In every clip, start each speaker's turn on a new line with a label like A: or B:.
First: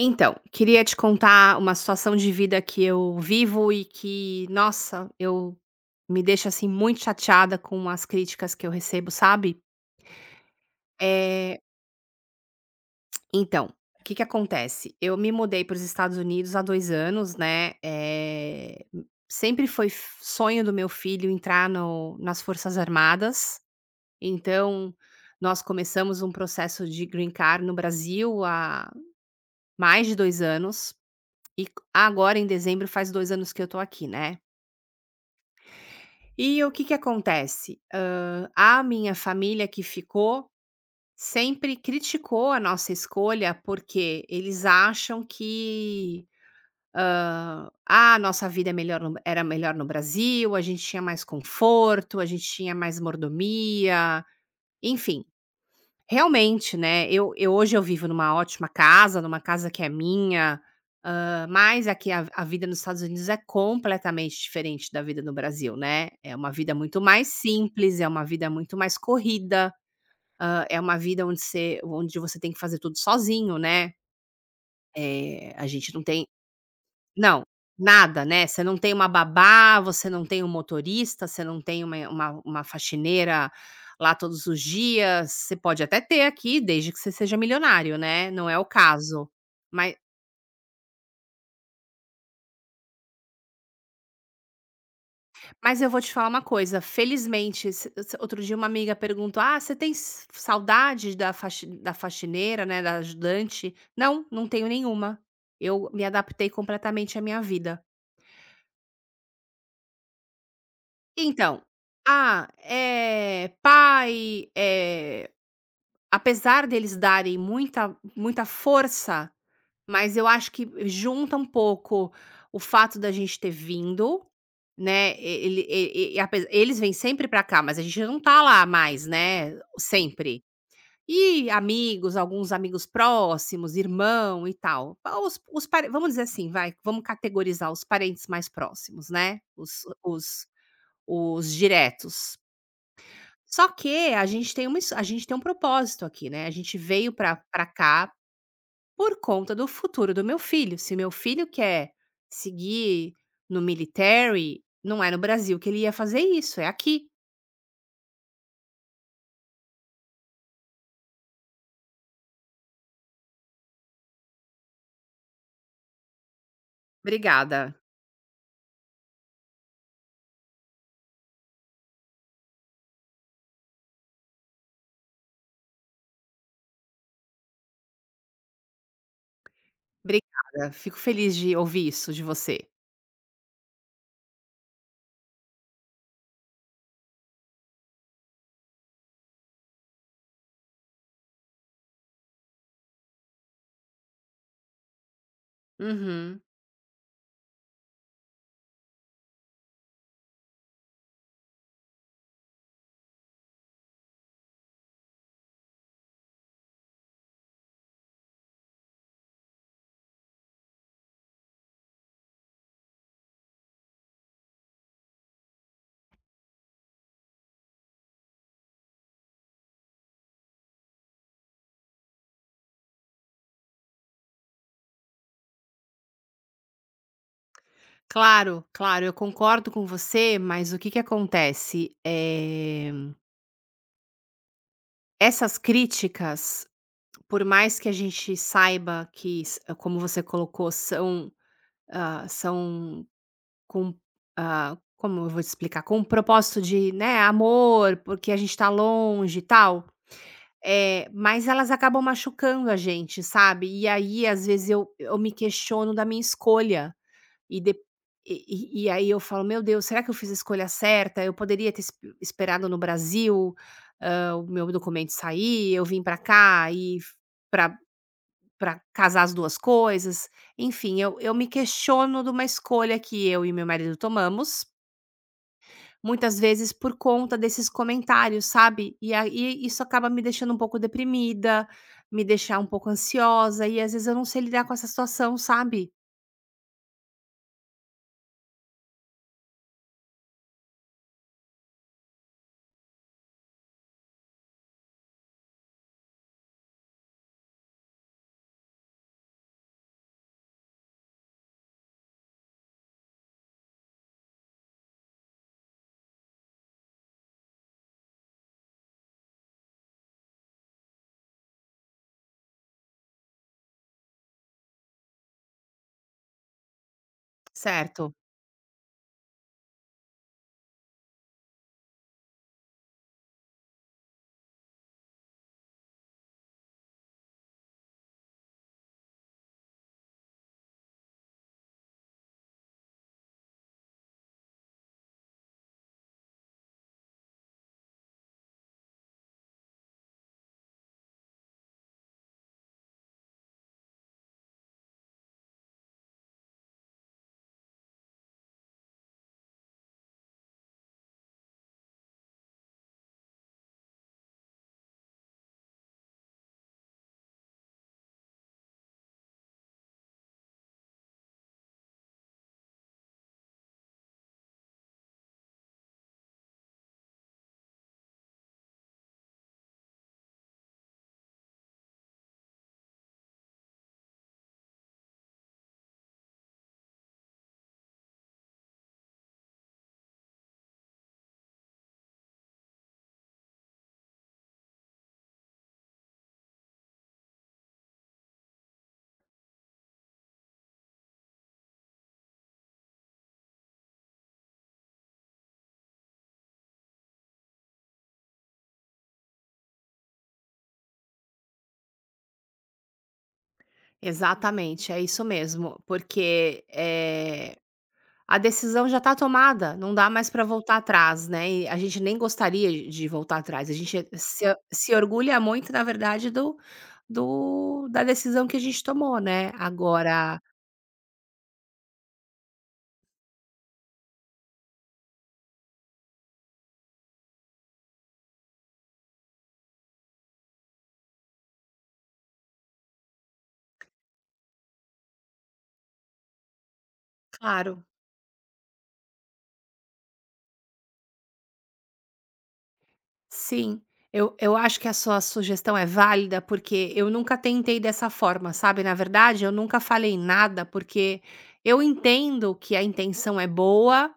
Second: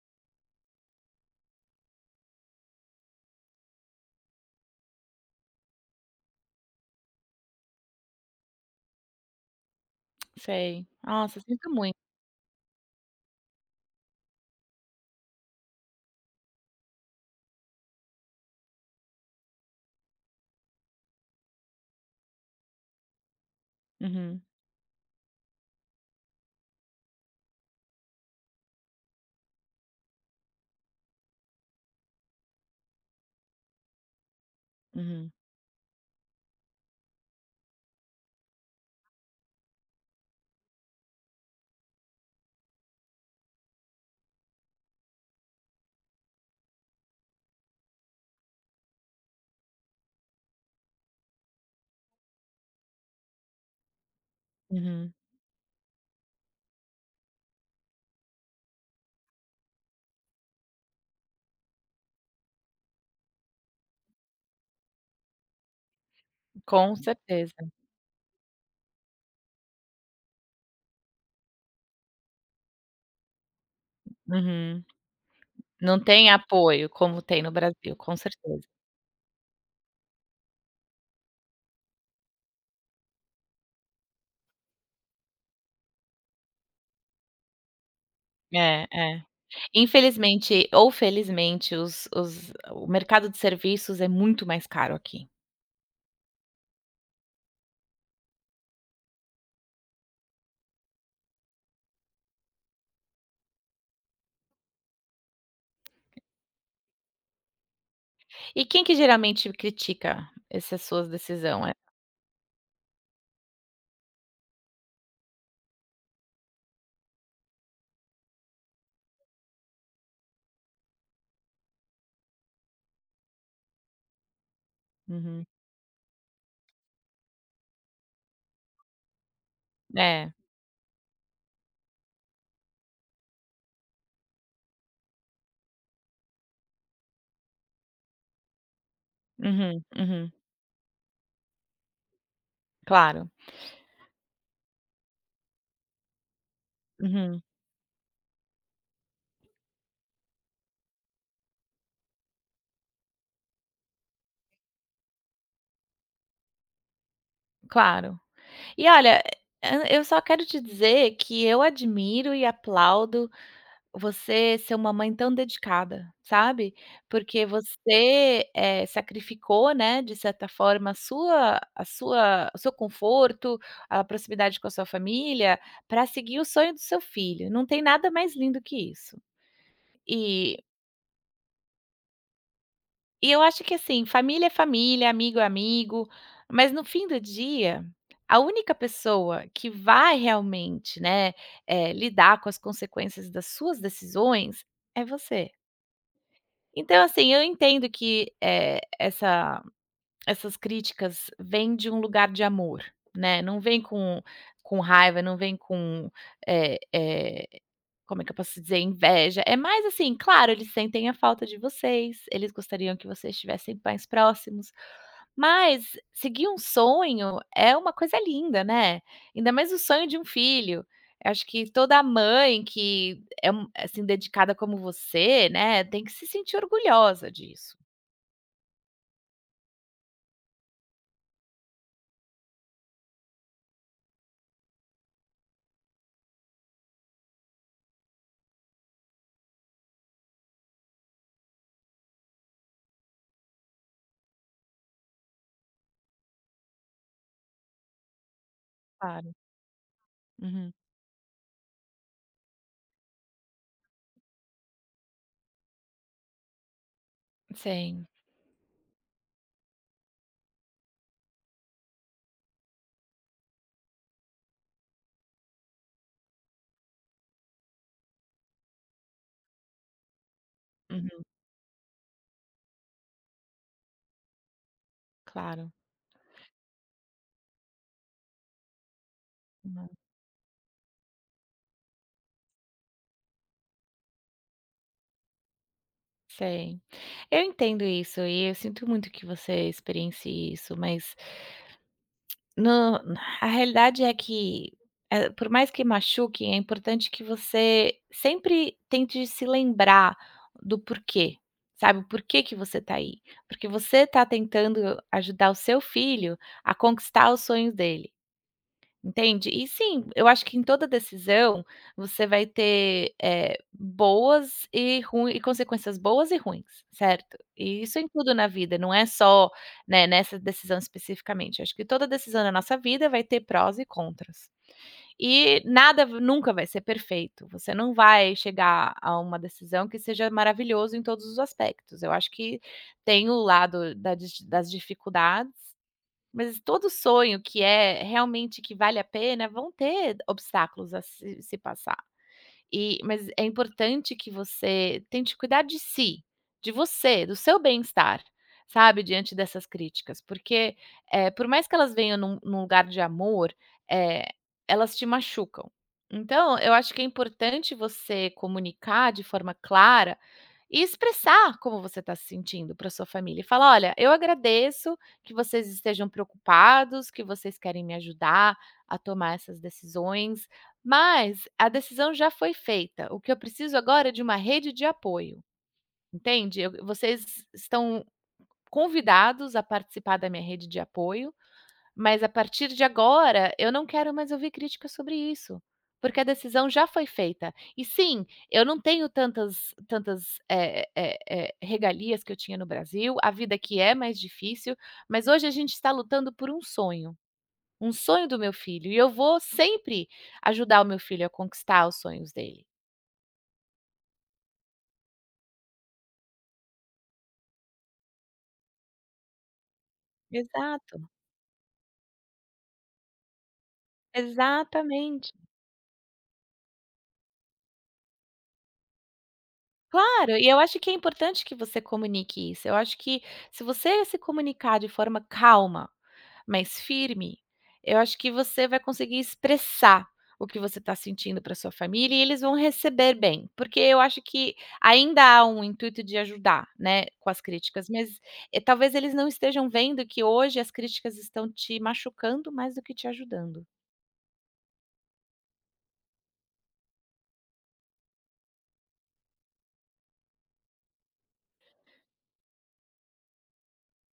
A: Então, queria te contar uma situação de vida que eu vivo e que, nossa, eu me deixa assim muito chateada com as críticas que eu recebo, sabe?
B: Sei. Nossa,
A: Eh,
B: sinto muito.
A: então, o que que acontece? Eu me mudei para os Estados Unidos há 2 anos, né? Sempre foi sonho do meu filho entrar nas Forças Armadas.
B: Uhum,
A: Então, nós começamos um processo de green card no Brasil há mais de 2 anos. E agora em dezembro faz 2 anos que eu tô aqui, né.
B: uhum,
A: E o que que acontece, a minha família que ficou sempre criticou a nossa escolha, porque eles acham que, a nossa vida é melhor era melhor no Brasil, a gente tinha mais conforto, a gente tinha mais mordomia,
B: uhum.
A: enfim. Realmente, né, eu hoje eu vivo numa ótima casa, numa casa que é minha. Mas aqui a vida nos Estados Unidos é completamente diferente da vida no Brasil, né. É uma vida
B: Com
A: muito mais
B: certeza.
A: simples, é uma vida muito mais corrida, é uma vida onde você tem que fazer tudo sozinho, né.
B: Uhum.
A: A gente
B: Não
A: não tem.
B: tem apoio como tem
A: Não,
B: no Brasil, com
A: nada, né,
B: certeza.
A: você não tem uma babá, você não tem um motorista, você não tem uma faxineira lá todos os dias, você pode até ter aqui, desde que você seja milionário, né, não é o
B: É, é.
A: caso. Mas
B: Infelizmente ou felizmente, os o mercado de serviços é muito mais caro aqui.
A: mas eu vou te falar uma coisa, felizmente, se outro dia uma amiga perguntou: "Ah, você tem s saudade da faxineira, né, da ajudante?". Não, não tenho nenhuma. Eu me adaptei completamente à minha vida.
B: E quem que geralmente critica essas suas
A: Então,
B: decisão?
A: é pai, apesar deles darem muita muita força, mas eu acho que junta um pouco o fato da gente ter vindo, né,
B: Uhum.
A: ele e ape eles vêm sempre pra cá, mas a gente não tá lá mais, né,
B: É.
A: sempre. E amigos, alguns amigos próximos, irmão e tal. Os pare Vamos dizer assim, vai, vamos categorizar os parentes mais próximos, né,
B: Uhum,
A: os
B: uhum.
A: os os diretos.
B: Claro.
A: Só que a gente tem um propósito aqui, né, a gente veio pra
B: Uhum,
A: pra cá por conta do futuro do meu filho. Se meu filho quer seguir no military, não é no Brasil que ele ia fazer isso, é aqui.
B: claro. E olha, eu só quero te dizer que eu admiro e aplaudo você ser uma mãe tão dedicada, sabe, porque
A: Obrigada,
B: você, sacrificou, né, de certa forma a sua o seu conforto, a proximidade com a sua família, para seguir o sonho do seu filho, não tem nada mais lindo que isso. E
A: obrigada, fico feliz de ouvir isso de você.
B: e eu acho que assim, família é família, amigo é amigo, mas no fim do dia, a única pessoa que vai realmente, né, lidar com as consequências das suas decisões é você.
A: Uhum.
B: Então, assim, eu entendo que, essas críticas vêm de um lugar de amor, né, não vem com raiva, não vem com, eh eh como é que eu posso dizer? Inveja. É mais assim, claro, eles sentem a falta de vocês, eles gostariam que vocês estivessem mais próximos, mas seguir um sonho é uma coisa linda, né. Ainda mais o sonho de um filho. Eu acho que toda mãe que é um assim, dedicada como você, né, tem que se sentir orgulhosa disso.
A: Claro, claro, eu concordo com você, mas o que que acontece, essas críticas, por mais que a gente saiba que, s como você colocou, são. São com, como eu vou te explicar? Com um propósito de, né, amor, porque a gente tá
B: Claro.
A: longe e tal,
B: Uhum.
A: é, mas elas acabam machucando a gente, sabe? E aí, às vezes, eu me questiono da minha escolha. e de
B: Sim.
A: e aí eu falo: "Meu Deus, será que eu fiz a escolha certa? Eu poderia ter esperado no Brasil, o meu documento sair, eu vim pra cá e f para casar as 2 coisas, enfim, eu
B: Uhum,
A: eu me questiono de uma escolha que eu e meu marido tomamos,
B: claro.
A: muitas vezes por conta desses comentários, sabe. E aí isso
B: Não,
A: acaba me deixando um pouco deprimida, me deixar um pouco ansiosa e às vezes eu não sei lidar com essa situação, sabe.
B: sei. Eu entendo isso e eu sinto muito que você experiencie isso, mas No a realidade é que, por mais que machuque, é importante que você sempre tente se lembrar do porquê, sabe, o porquê que você tá aí. Porque você tá tentando ajudar o seu filho a conquistar os sonhos dele. Entende? E sim, eu acho que em toda decisão você vai ter, boas e ruim e consequências boas e ruins, certo? E isso em
A: Certo,
B: tudo na vida, não é só, né, nessa decisão especificamente. Acho que toda decisão na nossa vida vai ter prós e contras. E nada v nunca vai ser perfeito. Você não vai chegar a uma decisão que seja maravilhoso em todos os aspectos. Eu acho que tem o lado da dis das dificuldades, mas todo sonho que é realmente que vale a pena, vão ter obstáculos a se se passar. E mas é importante que você tente cuidar de si, de você, do seu bem-estar, sabe, diante dessas críticas, porque, por mais que elas venham num lugar de amor, eh, elas te machucam. Então eu acho que é importante você comunicar de forma clara e expressar como você está se sentindo para sua família e falar: "Olha, eu agradeço que vocês estejam preocupados, que vocês querem me ajudar a tomar essas decisões, mas a decisão já foi feita. O que eu preciso agora é de uma rede de apoio, entende? Eu Vocês estão convidados a participar da minha rede de apoio, mas a partir de agora, eu não quero mais ouvir críticas sobre isso, porque a decisão já foi feita. E sim, eu não tenho tantas regalias que eu tinha no Brasil, a vida aqui é mais difícil, mas hoje a gente está lutando por um sonho do meu filho, e eu vou sempre ajudar o meu filho a conquistar os sonhos dele.
A: exatamente, é isso mesmo, porque, a decisão já está tomada, não dá mais para voltar
B: Exato,
A: atrás, né, e a gente nem gostaria de voltar atrás, a gente se
B: exatamente.
A: orgulha muito, na verdade, do do da decisão que a gente tomou, né.
B: Claro,
A: Agora
B: e eu acho que é importante que você comunique isso. Eu acho que se você se comunicar de forma calma, mas firme, eu acho que você vai conseguir expressar o que você está sentindo para sua família e eles vão receber bem, porque eu acho que ainda há um intuito de ajudar, né, com as
A: claro,
B: críticas, mas talvez eles não estejam vendo que hoje as críticas estão te machucando mais do que te ajudando.
A: sim, eu acho que a sua sugestão é válida, porque eu nunca tentei dessa forma, sabe, na verdade, eu nunca falei nada, porque eu entendo que a intenção é boa.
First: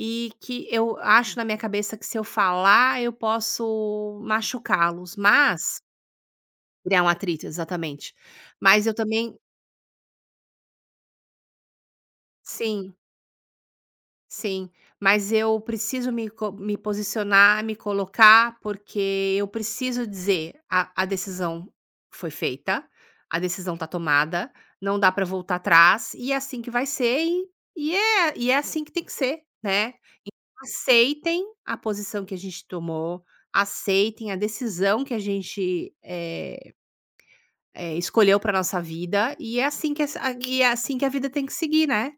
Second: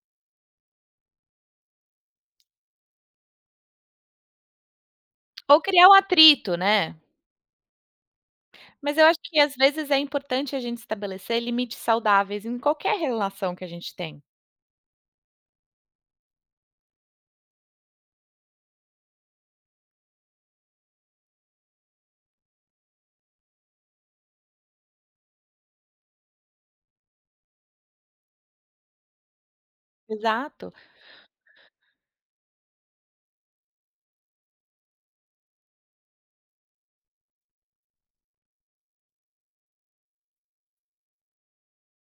A: E que eu acho na minha cabeça que se eu falar, eu posso machucá-los,
B: Ou
A: mas
B: criar um atrito, né?
A: criar um atrito, exatamente. Mas eu
B: Mas eu acho
A: também
B: que às vezes é importante a gente estabelecer limites saudáveis em
A: sim.
B: qualquer relação que a gente tem.
A: Sim, mas eu preciso me posicionar, me colocar, porque eu preciso dizer: "A decisão foi feita, a decisão tá tomada, não dá para voltar atrás, e é assim que vai ser e é assim que tem que ser", né. Então
B: Exato,
A: aceitem a posição que a gente tomou, aceitem a decisão que a gente, escolheu para nossa vida, e é assim que essa e é assim que a vida tem que seguir, né.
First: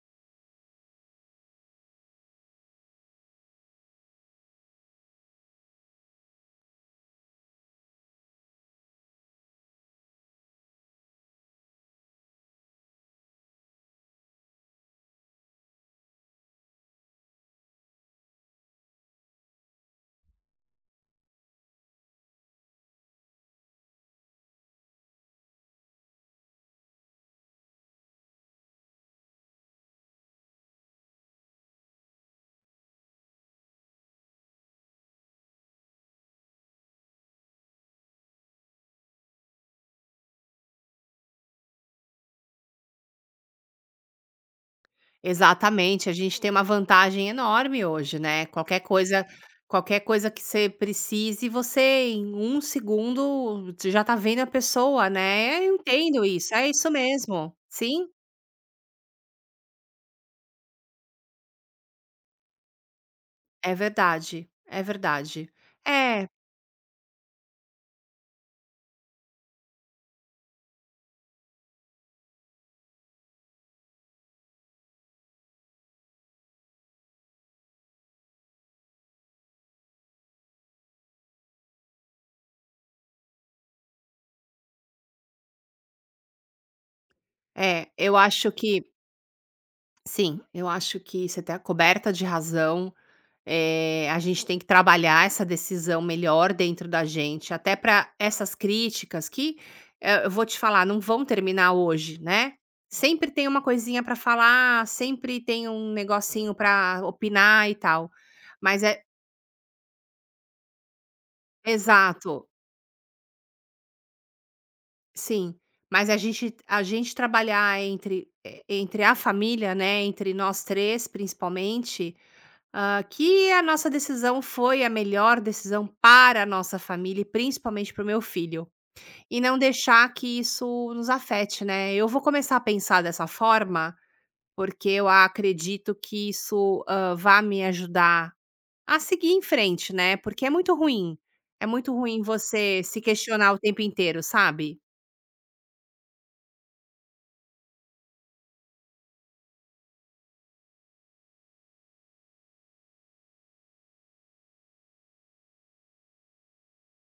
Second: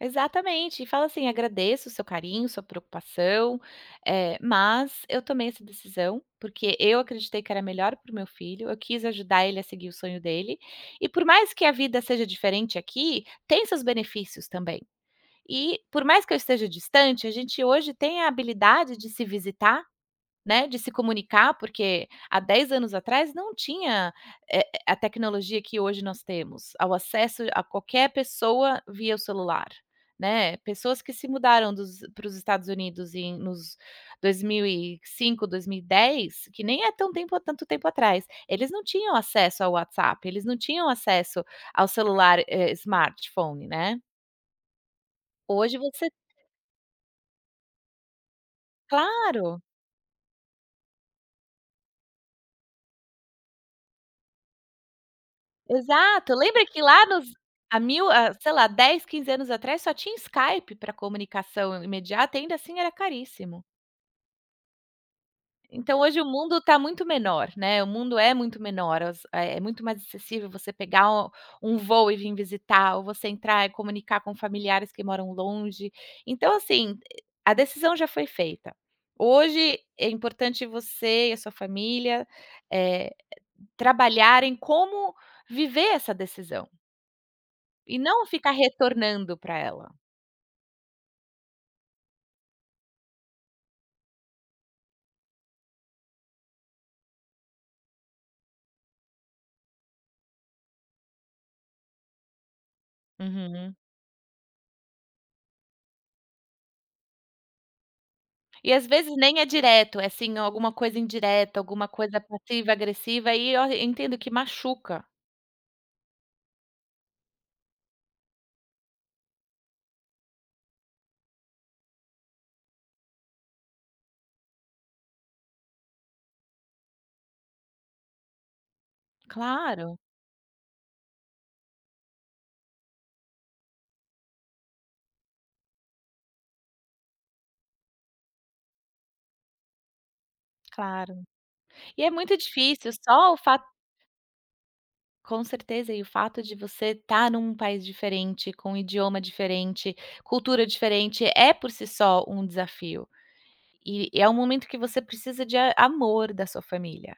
B: exatamente. E fala assim: agradeço o seu carinho, sua preocupação, mas eu tomei essa decisão porque eu acreditei que era melhor para o meu filho, eu quis ajudar ele a seguir o sonho dele. E por mais que a vida seja diferente aqui, tem seus benefícios também. E por mais que eu esteja distante, a gente hoje tem a habilidade de se visitar, né, de se comunicar, porque há 10 anos atrás não tinha, a tecnologia que hoje nós temos, ao acesso a qualquer pessoa via o celular, né. Pessoas que se mudaram para os Estados Unidos nos 2005, 2010, que nem é tão tempo tanto tempo atrás, eles não tinham acesso ao WhatsApp, eles não tinham acesso ao celular, smartphone, né. Hoje
A: Exatamente,
B: você
A: a gente tem uma vantagem enorme hoje, né, qualquer coisa
B: Claro.
A: qualquer coisa que você precise, você em um segundo, você já tá vendo a pessoa, né. Eu entendo
B: Exato,
A: isso,
B: lembra
A: é
B: que
A: isso
B: lá nos
A: mesmo.
B: há
A: Sim,
B: mil há, sei lá, 10, 15 anos atrás só tinha Skype para comunicação imediata, e ainda assim era caríssimo.
A: é verdade, é verdade.
B: Então hoje o
A: É,
B: mundo está muito menor, né, o mundo é muito menor, as é é muito mais acessível você pegar um um voo e vir visitar, ou você entrar e comunicar com familiares que moram longe. Então assim, a decisão já foi feita. Hoje é importante você e a sua família, eh, trabalharem como viver essa decisão.
A: é,
B: E
A: eu
B: não ficar
A: acho que
B: retornando para ela.
A: sim, eu acho que você tá coberta de razão. A gente tem que trabalhar essa decisão melhor dentro da gente, até para essas críticas que, eu vou te falar, não vão terminar hoje, né. Sempre tem uma
B: Uhum.
A: coisinha para falar, sempre tem um negocinho para opinar e tal.
B: E
A: Mas
B: às
A: é
B: vezes nem é direto, é assim alguma coisa indireta, alguma coisa
A: exato,
B: passiva-agressiva e eu entendo que machuca,
A: sim. Mas a gente trabalhar entre, entre a família, né, entre nós 3 principalmente. Ah, que a nossa decisão foi a melhor decisão para a nossa família e principalmente para o meu filho. E não
B: claro.
A: deixar que isso nos afete, né. Eu vou começar a pensar dessa forma, porque eu acredito que isso, vá me ajudar a seguir em frente, né, porque é muito
B: Claro.
A: ruim. É muito
B: E é
A: ruim
B: muito
A: você
B: difícil,
A: se
B: só o
A: questionar o
B: fato
A: tempo inteiro, sabe?
B: com certeza, e o fato de você estar num país diferente, com um idioma diferente, cultura diferente, é por si só um desafio. E é um momento que você precisa de a amor da sua família.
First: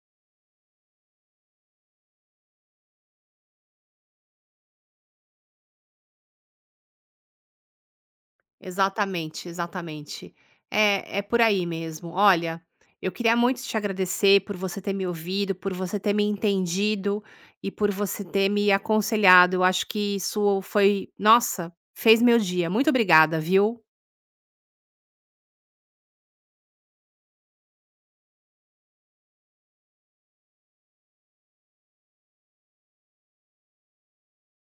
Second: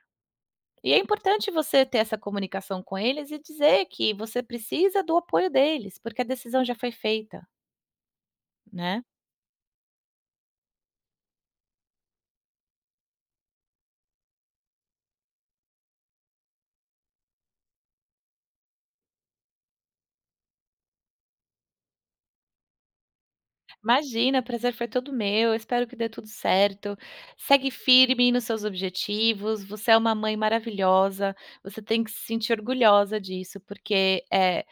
B: E é importante você ter essa comunicação com eles e dizer que você precisa do apoio deles, porque a decisão já foi feita, né.
A: Exatamente, exatamente. É, é por aí mesmo. Olha, eu queria muito te agradecer por você ter me ouvido, por você ter me entendido e por você ter me aconselhado. Eu acho que isso foi, nossa, fez meu dia. Muito obrigada, viu?
B: "Imagina, o prazer foi todo meu, espero que dê tudo certo, segue firme nos seus objetivos, você é uma mãe maravilhosa, você tem que se sentir orgulhosa disso, porque,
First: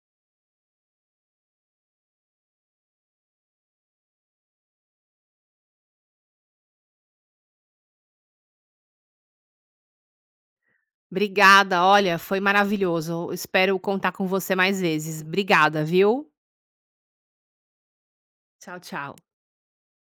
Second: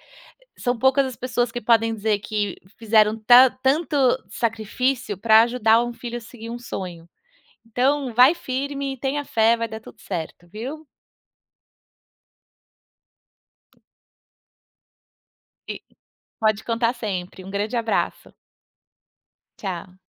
B: são poucas as pessoas que podem dizer que fizeram ta tanto sacrifício para ajudar um filho a seguir um sonho. Então vai firme, tenha fé, vai dar tudo certo, viu".
A: Obrigada, olha, foi maravilhoso. Eu espero contar com você mais vezes. Obrigada, viu?
B: Pode contar sempre. Um grande abraço.
A: Tchau, tchau.
B: Tchau.